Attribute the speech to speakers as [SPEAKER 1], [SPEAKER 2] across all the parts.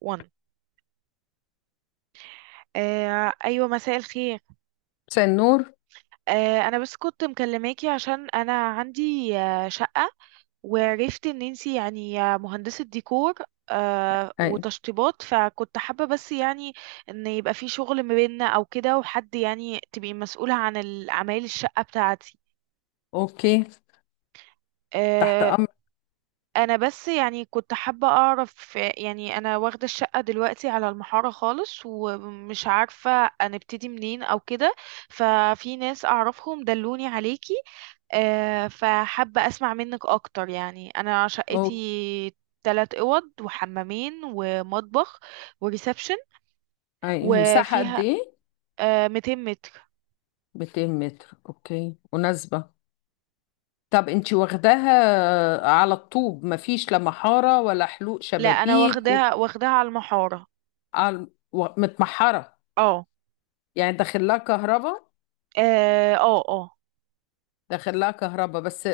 [SPEAKER 1] 1 ايوه، مساء الخير.
[SPEAKER 2] مساء النور.
[SPEAKER 1] انا بس كنت مكلماكي عشان انا عندي شقة، وعرفت ان انتي يعني مهندسة ديكور
[SPEAKER 2] اي.
[SPEAKER 1] وتشطيبات، فكنت حابة بس يعني ان يبقى في شغل ما بيننا او كده، وحد يعني تبقي مسؤولة عن اعمال الشقة بتاعتي.
[SPEAKER 2] اوكي، تحت
[SPEAKER 1] آه،
[SPEAKER 2] امر.
[SPEAKER 1] انا بس يعني كنت حابة اعرف، يعني انا واخدة الشقة دلوقتي على المحارة خالص، ومش عارفة هنبتدي منين او كده. ففي ناس اعرفهم دلوني عليكي. فحابة اسمع منك اكتر. يعني انا
[SPEAKER 2] او
[SPEAKER 1] شقتي تلات اوض وحمامين ومطبخ وريسبشن،
[SPEAKER 2] اي مساحة قد
[SPEAKER 1] وفيها
[SPEAKER 2] ايه؟
[SPEAKER 1] 200 متر.
[SPEAKER 2] 200 متر، اوكي مناسبة. طب انتي واخداها على الطوب؟ مفيش لا محارة ولا حلوق
[SPEAKER 1] لا، انا
[SPEAKER 2] شبابيك
[SPEAKER 1] واخداها واخداها على المحارة.
[SPEAKER 2] متمحرة؟
[SPEAKER 1] اه،
[SPEAKER 2] يعني داخل لها كهرباء؟
[SPEAKER 1] اه، اه، آه.
[SPEAKER 2] داخل لها كهرباء بس آه،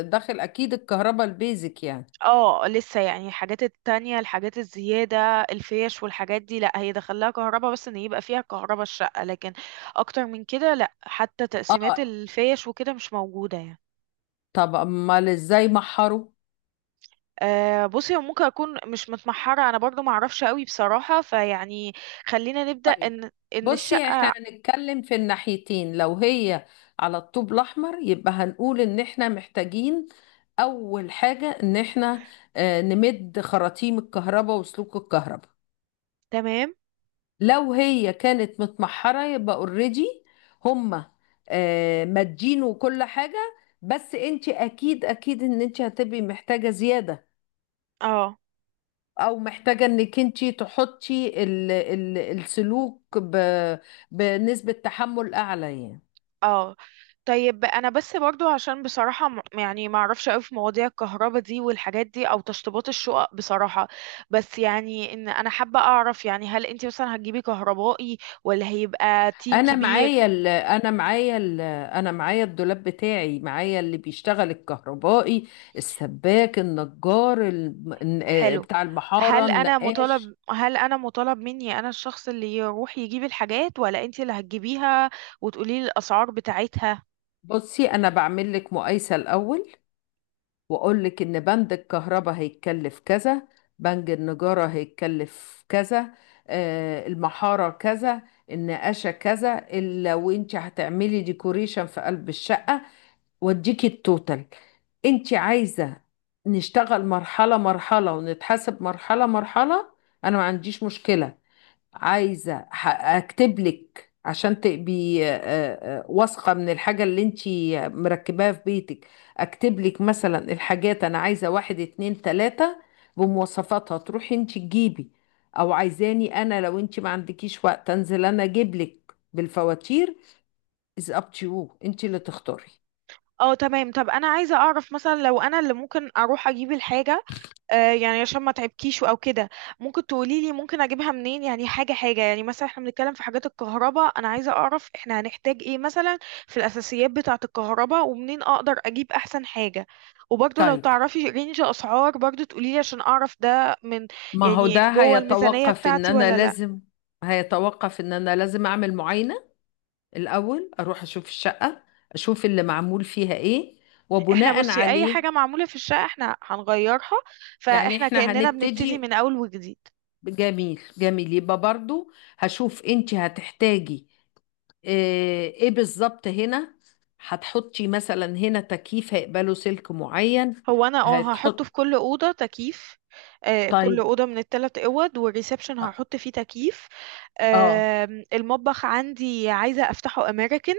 [SPEAKER 2] آه، داخل اكيد الكهرباء البيزك يعني.
[SPEAKER 1] اه، لسه يعني الحاجات التانية، الحاجات الزيادة، الفيش والحاجات دي. لا، هي دخلها كهرباء، بس ان يبقى فيها كهرباء الشقة، لكن اكتر من كده لا، حتى تقسيمات
[SPEAKER 2] اه.
[SPEAKER 1] الفيش وكده مش موجودة يعني.
[SPEAKER 2] طب امال ازاي محروا؟
[SPEAKER 1] أه، بصي هو ممكن اكون مش متمحرة انا برضو، معرفش قوي بصراحة، فيعني خلينا نبدأ
[SPEAKER 2] طيب
[SPEAKER 1] ان
[SPEAKER 2] بصي، احنا
[SPEAKER 1] الشقة.
[SPEAKER 2] هنتكلم في الناحيتين. لو هي على الطوب الاحمر يبقى هنقول ان احنا محتاجين اول حاجة ان احنا نمد خراطيم الكهرباء وسلوك الكهرباء.
[SPEAKER 1] تمام.
[SPEAKER 2] لو هي كانت متمحرة يبقى اوريدي هما مادين وكل حاجة، بس انت اكيد اكيد ان انت هتبقي محتاجة زيادة،
[SPEAKER 1] اه،
[SPEAKER 2] او محتاجة انك انت تحطي السلوك بنسبة تحمل اعلى يعني.
[SPEAKER 1] اه، طيب انا بس برضو عشان بصراحة، يعني ما اعرفش قوي في مواضيع الكهرباء دي والحاجات دي، او تشطيبات الشقق بصراحة. بس يعني ان انا حابة اعرف، يعني هل انت مثلا هتجيبي كهربائي، ولا هيبقى تيم كبير؟
[SPEAKER 2] انا معايا الدولاب بتاعي، معايا اللي بيشتغل، الكهربائي، السباك، النجار،
[SPEAKER 1] حلو.
[SPEAKER 2] بتاع المحارة، النقاش.
[SPEAKER 1] هل انا مطالب مني انا الشخص اللي يروح يجيب الحاجات، ولا انت اللي هتجيبيها وتقولي لي الاسعار بتاعتها؟
[SPEAKER 2] بصي انا بعمل لك مقايسة الاول، واقول لك ان بند الكهرباء هيتكلف كذا، بند النجارة هيتكلف كذا، المحارة كذا، النقاشة كذا، لو انت هتعملي ديكوريشن في قلب الشقة واديكي التوتال. انت عايزة نشتغل مرحلة مرحلة ونتحاسب مرحلة مرحلة؟ انا ما عنديش مشكلة. عايزة اكتب لك عشان تبقي وثقة من الحاجة اللي انت مركباها في بيتك. اكتب لك مثلا الحاجات انا عايزة، واحد اتنين تلاتة، بمواصفاتها تروحي انت تجيبي، او عايزاني انا، لو انت ما عندكيش وقت، انزل انا اجيب لك بالفواتير. is up to you، انت اللي تختاري.
[SPEAKER 1] اه، تمام. طب انا عايزه اعرف، مثلا لو انا اللي ممكن اروح اجيب الحاجه، يعني عشان ما تعبكيش او كده، ممكن تقولي لي ممكن اجيبها منين؟ يعني حاجه حاجه، يعني مثلا احنا بنتكلم في حاجات الكهرباء، انا عايزه اعرف احنا هنحتاج ايه مثلا في الاساسيات بتاعه الكهرباء، ومنين اقدر اجيب احسن حاجه. وبرضه لو
[SPEAKER 2] طيب،
[SPEAKER 1] تعرفي رينج اسعار برضه تقولي لي، عشان اعرف ده من
[SPEAKER 2] ما هو
[SPEAKER 1] يعني
[SPEAKER 2] ده
[SPEAKER 1] جوه الميزانيه
[SPEAKER 2] هيتوقف ان
[SPEAKER 1] بتاعتي
[SPEAKER 2] انا
[SPEAKER 1] ولا لا.
[SPEAKER 2] لازم، هيتوقف ان انا لازم اعمل معاينة الاول، اروح اشوف الشقة، اشوف اللي معمول فيها ايه،
[SPEAKER 1] احنا
[SPEAKER 2] وبناء
[SPEAKER 1] بصي اي
[SPEAKER 2] عليه.
[SPEAKER 1] حاجه معموله في الشقه احنا هنغيرها،
[SPEAKER 2] يعني
[SPEAKER 1] فاحنا
[SPEAKER 2] احنا
[SPEAKER 1] كاننا بنبتدي
[SPEAKER 2] هنبتدي.
[SPEAKER 1] من اول وجديد.
[SPEAKER 2] جميل جميل، يبقى برضو هشوف انت هتحتاجي ايه بالظبط هنا. هتحطي مثلا هنا تكييف هيقبله سلك معين.
[SPEAKER 1] هو انا اه، هحطه في
[SPEAKER 2] هتحط.
[SPEAKER 1] كل اوضه تكييف. كل
[SPEAKER 2] طيب.
[SPEAKER 1] اوضه من الثلاث اوض والريسبشن
[SPEAKER 2] اه.
[SPEAKER 1] هحط فيه تكييف.
[SPEAKER 2] آه.
[SPEAKER 1] آه المطبخ عندي عايزه افتحه امريكان،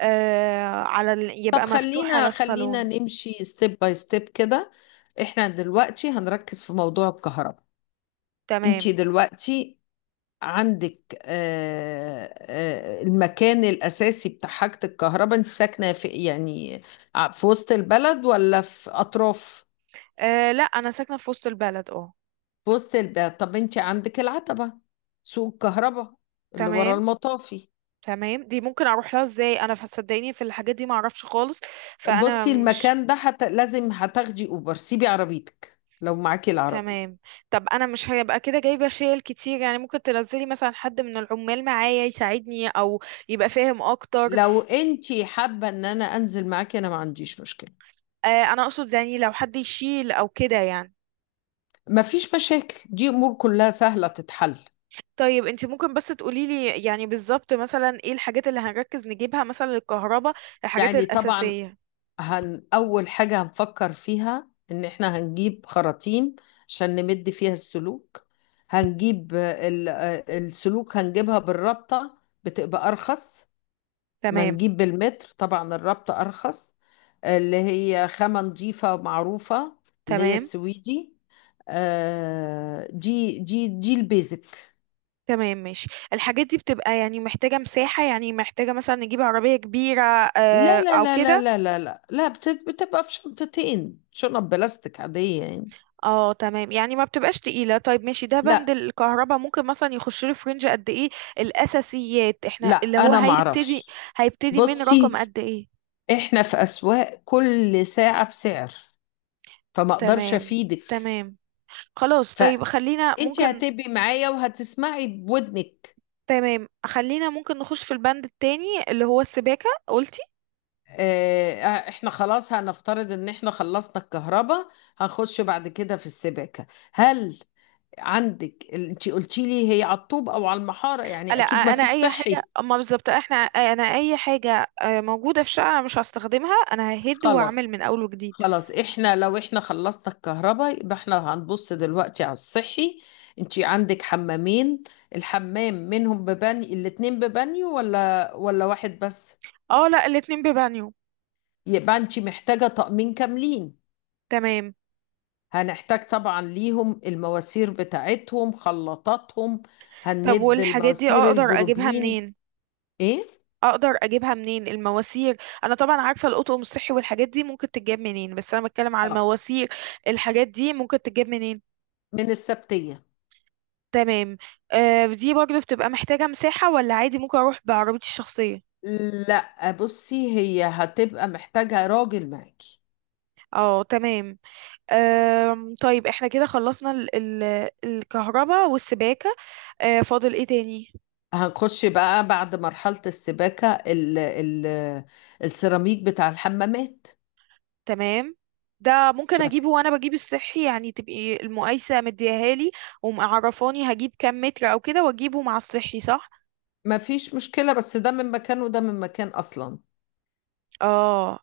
[SPEAKER 1] على ال...
[SPEAKER 2] طب
[SPEAKER 1] يبقى مفتوح على
[SPEAKER 2] خلينا خلينا
[SPEAKER 1] الصالون.
[SPEAKER 2] نمشي ستيب باي ستيب كده. احنا دلوقتي هنركز في موضوع الكهرباء.
[SPEAKER 1] تمام.
[SPEAKER 2] انتي دلوقتي عندك المكان الأساسي بتاع حاجة الكهرباء. انت ساكنة في يعني في وسط البلد ولا في أطراف؟
[SPEAKER 1] لا، انا ساكنه في وسط البلد، اه.
[SPEAKER 2] في وسط البلد. طب انتي عندك العتبة، سوق الكهرباء، اللي ورا
[SPEAKER 1] تمام.
[SPEAKER 2] المطافي.
[SPEAKER 1] تمام، دي ممكن اروح لها ازاي انا؟ صدقيني في الحاجات دي ما اعرفش خالص، فانا
[SPEAKER 2] بصي
[SPEAKER 1] مش.
[SPEAKER 2] المكان ده لازم هتاخدي أوبر، سيبي عربيتك لو معاكي العربية.
[SPEAKER 1] تمام. طب انا مش هيبقى كده جايبه شيل كتير، يعني ممكن تنزلي مثلا حد من العمال معايا يساعدني، او يبقى فاهم اكتر.
[SPEAKER 2] لو انتي حابة ان انا انزل معاكي، انا ما عنديش مشكلة.
[SPEAKER 1] آه انا اقصد يعني لو حد يشيل او كده يعني.
[SPEAKER 2] مفيش مشاكل، دي امور كلها سهلة تتحل.
[SPEAKER 1] طيب، انت ممكن بس تقوليلي يعني بالظبط مثلا ايه الحاجات اللي هنركز نجيبها مثلا للكهرباء، الحاجات
[SPEAKER 2] يعني طبعا،
[SPEAKER 1] الاساسيه.
[SPEAKER 2] اول حاجة هنفكر فيها ان احنا هنجيب خراطيم عشان نمد فيها السلوك. هنجيب السلوك، هنجيبها بالرابطة، بتبقى ارخص ما
[SPEAKER 1] تمام.
[SPEAKER 2] نجيب بالمتر. طبعا الرابطة ارخص، اللي هي خامة نظيفة معروفة، اللي هي
[SPEAKER 1] تمام.
[SPEAKER 2] السويدي. دي دي البيزك.
[SPEAKER 1] تمام، ماشي. الحاجات دي بتبقى يعني محتاجه مساحه، يعني محتاجه مثلا نجيب عربيه كبيره
[SPEAKER 2] لا لا
[SPEAKER 1] او
[SPEAKER 2] لا لا
[SPEAKER 1] كده؟
[SPEAKER 2] لا لا لا لا، بتبقى في شنطتين، شنط بلاستيك عادية يعني.
[SPEAKER 1] اه، تمام، يعني ما بتبقاش تقيلة. طيب ماشي، ده بند
[SPEAKER 2] لا.
[SPEAKER 1] الكهرباء ممكن مثلا يخش له في رينج قد ايه؟ الأساسيات احنا
[SPEAKER 2] لا
[SPEAKER 1] اللي هو
[SPEAKER 2] أنا
[SPEAKER 1] هيبتدي،
[SPEAKER 2] معرفش.
[SPEAKER 1] هيبتدي من
[SPEAKER 2] بصي،
[SPEAKER 1] رقم قد ايه؟
[SPEAKER 2] إحنا في أسواق، كل ساعة بسعر، فما أقدرش
[SPEAKER 1] تمام.
[SPEAKER 2] أفيدك.
[SPEAKER 1] تمام. خلاص، طيب خلينا
[SPEAKER 2] فأنت
[SPEAKER 1] ممكن.
[SPEAKER 2] هتبقي معايا وهتسمعي بودنك.
[SPEAKER 1] تمام خلينا ممكن نخش في البند التاني اللي هو السباكة قلتي.
[SPEAKER 2] إحنا خلاص هنفترض إن إحنا خلصنا الكهرباء، هنخش بعد كده في السباكة. هل عندك، أنت قلتي لي هي على الطوب أو على المحارة، يعني
[SPEAKER 1] لا
[SPEAKER 2] أكيد ما
[SPEAKER 1] انا
[SPEAKER 2] فيش
[SPEAKER 1] اي حاجة،
[SPEAKER 2] صحي.
[SPEAKER 1] اما بالظبط احنا، انا اي حاجة موجودة في شقة انا مش هستخدمها، انا ههد واعمل
[SPEAKER 2] خلاص.
[SPEAKER 1] من اول وجديد.
[SPEAKER 2] خلاص، احنا لو احنا خلصنا الكهرباء يبقى احنا هنبص دلوقتي على الصحي. انتي عندك حمامين، الحمام منهم ببانيو، الاتنين ببانيو ولا واحد بس؟
[SPEAKER 1] اه، لا، الاتنين ببانيو.
[SPEAKER 2] يبقى انتي محتاجة طقمين كاملين.
[SPEAKER 1] تمام.
[SPEAKER 2] هنحتاج طبعا ليهم المواسير بتاعتهم، خلاطاتهم.
[SPEAKER 1] طب
[SPEAKER 2] هنمد
[SPEAKER 1] والحاجات دي
[SPEAKER 2] المواسير
[SPEAKER 1] اقدر اجيبها
[SPEAKER 2] البروبلين.
[SPEAKER 1] منين؟
[SPEAKER 2] ايه؟
[SPEAKER 1] اقدر اجيبها منين المواسير؟ انا طبعا عارفه القطقم الصحي والحاجات دي ممكن تتجاب منين، بس انا بتكلم على
[SPEAKER 2] اه.
[SPEAKER 1] المواسير، الحاجات دي ممكن تتجاب منين؟
[SPEAKER 2] من السبتية.
[SPEAKER 1] تمام. دي برضه بتبقى محتاجه مساحه، ولا عادي ممكن اروح بعربيتي الشخصيه؟
[SPEAKER 2] لا بصي، هي هتبقى محتاجة راجل معاكي.
[SPEAKER 1] اه، تمام. طيب احنا كده خلصنا ال الكهرباء والسباكه، فاضل ايه تاني؟
[SPEAKER 2] هنخش بقى بعد مرحلة السباكة ال السيراميك بتاع الحمامات.
[SPEAKER 1] تمام. ده ممكن
[SPEAKER 2] شوف،
[SPEAKER 1] اجيبه وانا بجيب الصحي، يعني تبقي المقايسه مدياهالي ومعرفاني هجيب كام متر او كده، واجيبه مع الصحي، صح؟
[SPEAKER 2] ما فيش مشكلة، بس ده من مكان وده من مكان أصلا.
[SPEAKER 1] اه،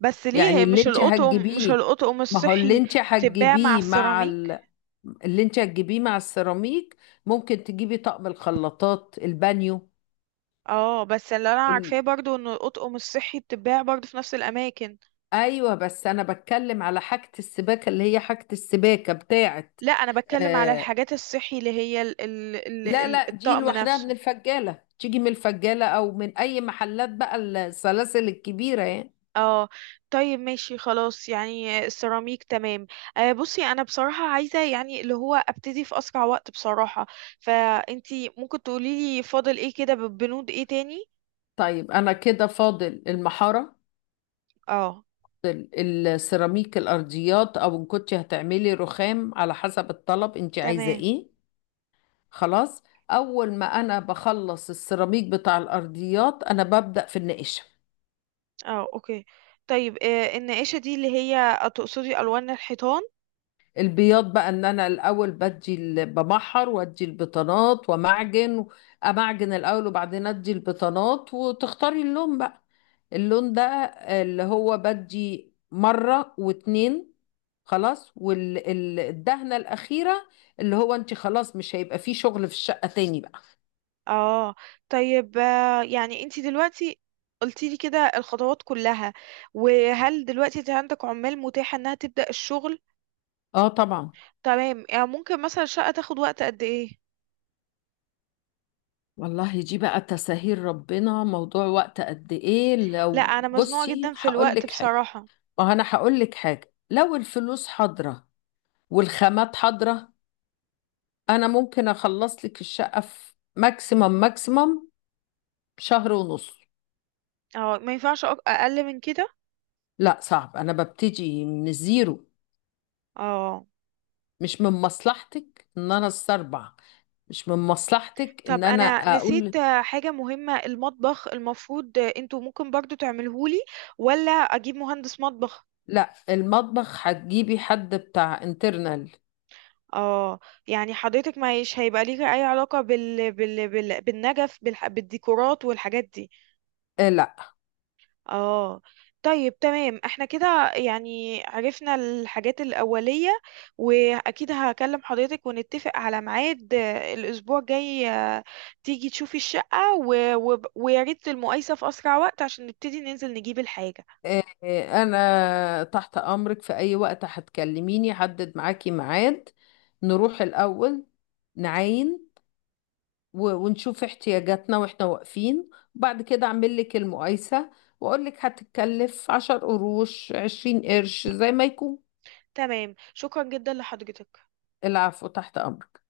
[SPEAKER 1] بس ليه؟
[SPEAKER 2] يعني
[SPEAKER 1] هي
[SPEAKER 2] اللي
[SPEAKER 1] مش
[SPEAKER 2] انت
[SPEAKER 1] القطقم، مش
[SPEAKER 2] هتجيبيه،
[SPEAKER 1] القطقم
[SPEAKER 2] ما هو اللي
[SPEAKER 1] الصحي
[SPEAKER 2] انت
[SPEAKER 1] بتتباع مع
[SPEAKER 2] هتجيبيه مع
[SPEAKER 1] السيراميك؟
[SPEAKER 2] اللي انت هتجيبيه مع السيراميك، ممكن تجيبي طقم الخلاطات البانيو.
[SPEAKER 1] اه، بس اللي انا
[SPEAKER 2] ال...
[SPEAKER 1] عارفاه برضو ان القطقم الصحي بتتباع برضو في نفس الاماكن.
[SPEAKER 2] ايوه، بس انا بتكلم على حاجة السباكة، اللي هي حاجة السباكة بتاعت
[SPEAKER 1] لا، انا بتكلم على
[SPEAKER 2] آه،
[SPEAKER 1] الحاجات الصحي اللي هي ال ال ال
[SPEAKER 2] لا
[SPEAKER 1] ال
[SPEAKER 2] لا، دي
[SPEAKER 1] الطقم
[SPEAKER 2] لوحدها من
[SPEAKER 1] نفسه.
[SPEAKER 2] الفجالة، تيجي من الفجالة أو من أي محلات بقى السلاسل الكبيرة يعني.
[SPEAKER 1] اه. طيب، ماشي، خلاص، يعني السيراميك تمام. بصي، انا بصراحة عايزة يعني اللي هو ابتدي في اسرع وقت بصراحة، فانتي ممكن تقوليلي فاضل ايه كده، بنود ايه تاني؟
[SPEAKER 2] طيب أنا كده فاضل المحارة،
[SPEAKER 1] اه،
[SPEAKER 2] السيراميك الأرضيات، أو إن كنت هتعملي رخام، على حسب الطلب أنت عايزة
[SPEAKER 1] تمام.
[SPEAKER 2] إيه. خلاص، أول ما أنا بخلص السيراميك بتاع الأرضيات أنا ببدأ في النقش.
[SPEAKER 1] اه، اوكي. طيب، النقاشة دي اللي هي تقصدي ألوان الحيطان؟
[SPEAKER 2] البياض بقى ان انا الاول بمحر وادي البطانات ومعجن، امعجن الاول وبعدين ادي البطانات، وتختاري اللون بقى، اللون ده اللي هو بدي مرة واتنين، خلاص والدهنة الأخيرة، اللي هو انت خلاص مش هيبقى فيه شغل في الشقة تاني بقى.
[SPEAKER 1] اه. طيب، يعني انتي دلوقتي قلتيلي كده الخطوات كلها، وهل دلوقتي انت عندك عمال متاحة انها تبدأ الشغل؟
[SPEAKER 2] اه طبعا.
[SPEAKER 1] تمام، يعني ممكن مثلا الشقة تاخد وقت قد ايه؟
[SPEAKER 2] والله دي بقى تساهيل ربنا. موضوع وقت قد ايه،
[SPEAKER 1] لا،
[SPEAKER 2] لو
[SPEAKER 1] انا مزنوقة
[SPEAKER 2] بصي
[SPEAKER 1] جدا في
[SPEAKER 2] هقول
[SPEAKER 1] الوقت
[SPEAKER 2] لك حاجة،
[SPEAKER 1] بصراحة.
[SPEAKER 2] ما هو انا هقول لك حاجة، لو الفلوس حاضرة والخامات حاضرة أنا ممكن أخلص لك الشقة في ماكسيمم ماكسيمم شهر ونص.
[SPEAKER 1] اه، ما ينفعش اقل من كده؟
[SPEAKER 2] لا صعب، أنا ببتدي من الزيرو.
[SPEAKER 1] اه.
[SPEAKER 2] مش من مصلحتك إن أنا استربع، مش من مصلحتك إن
[SPEAKER 1] طب
[SPEAKER 2] أنا
[SPEAKER 1] انا نسيت
[SPEAKER 2] أقول.
[SPEAKER 1] حاجة مهمة، المطبخ المفروض انتوا ممكن برضو تعملهولي، ولا اجيب مهندس مطبخ؟
[SPEAKER 2] لا، المطبخ هتجيبي حد بتاع انترنال.
[SPEAKER 1] اه. يعني حضرتك مش هيبقى ليك اي علاقة بالنجف، بالديكورات والحاجات دي؟
[SPEAKER 2] آه لا.
[SPEAKER 1] اه. طيب، تمام، احنا كده يعني عرفنا الحاجات الأولية، واكيد هكلم حضرتك ونتفق على ميعاد الاسبوع الجاي، تيجي تشوفي الشقة ويا ريت المقايسة في اسرع وقت عشان نبتدي ننزل نجيب الحاجة.
[SPEAKER 2] أنا تحت أمرك في أي وقت، هتكلميني حدد معاكي ميعاد، نروح الأول نعاين ونشوف احتياجاتنا واحنا واقفين، وبعد كده اعمل لك المقايسة، واقول لك هتتكلف عشر قروش عشرين قرش زي ما يكون.
[SPEAKER 1] تمام، شكرا جدا لحضرتك.
[SPEAKER 2] العفو، تحت امرك.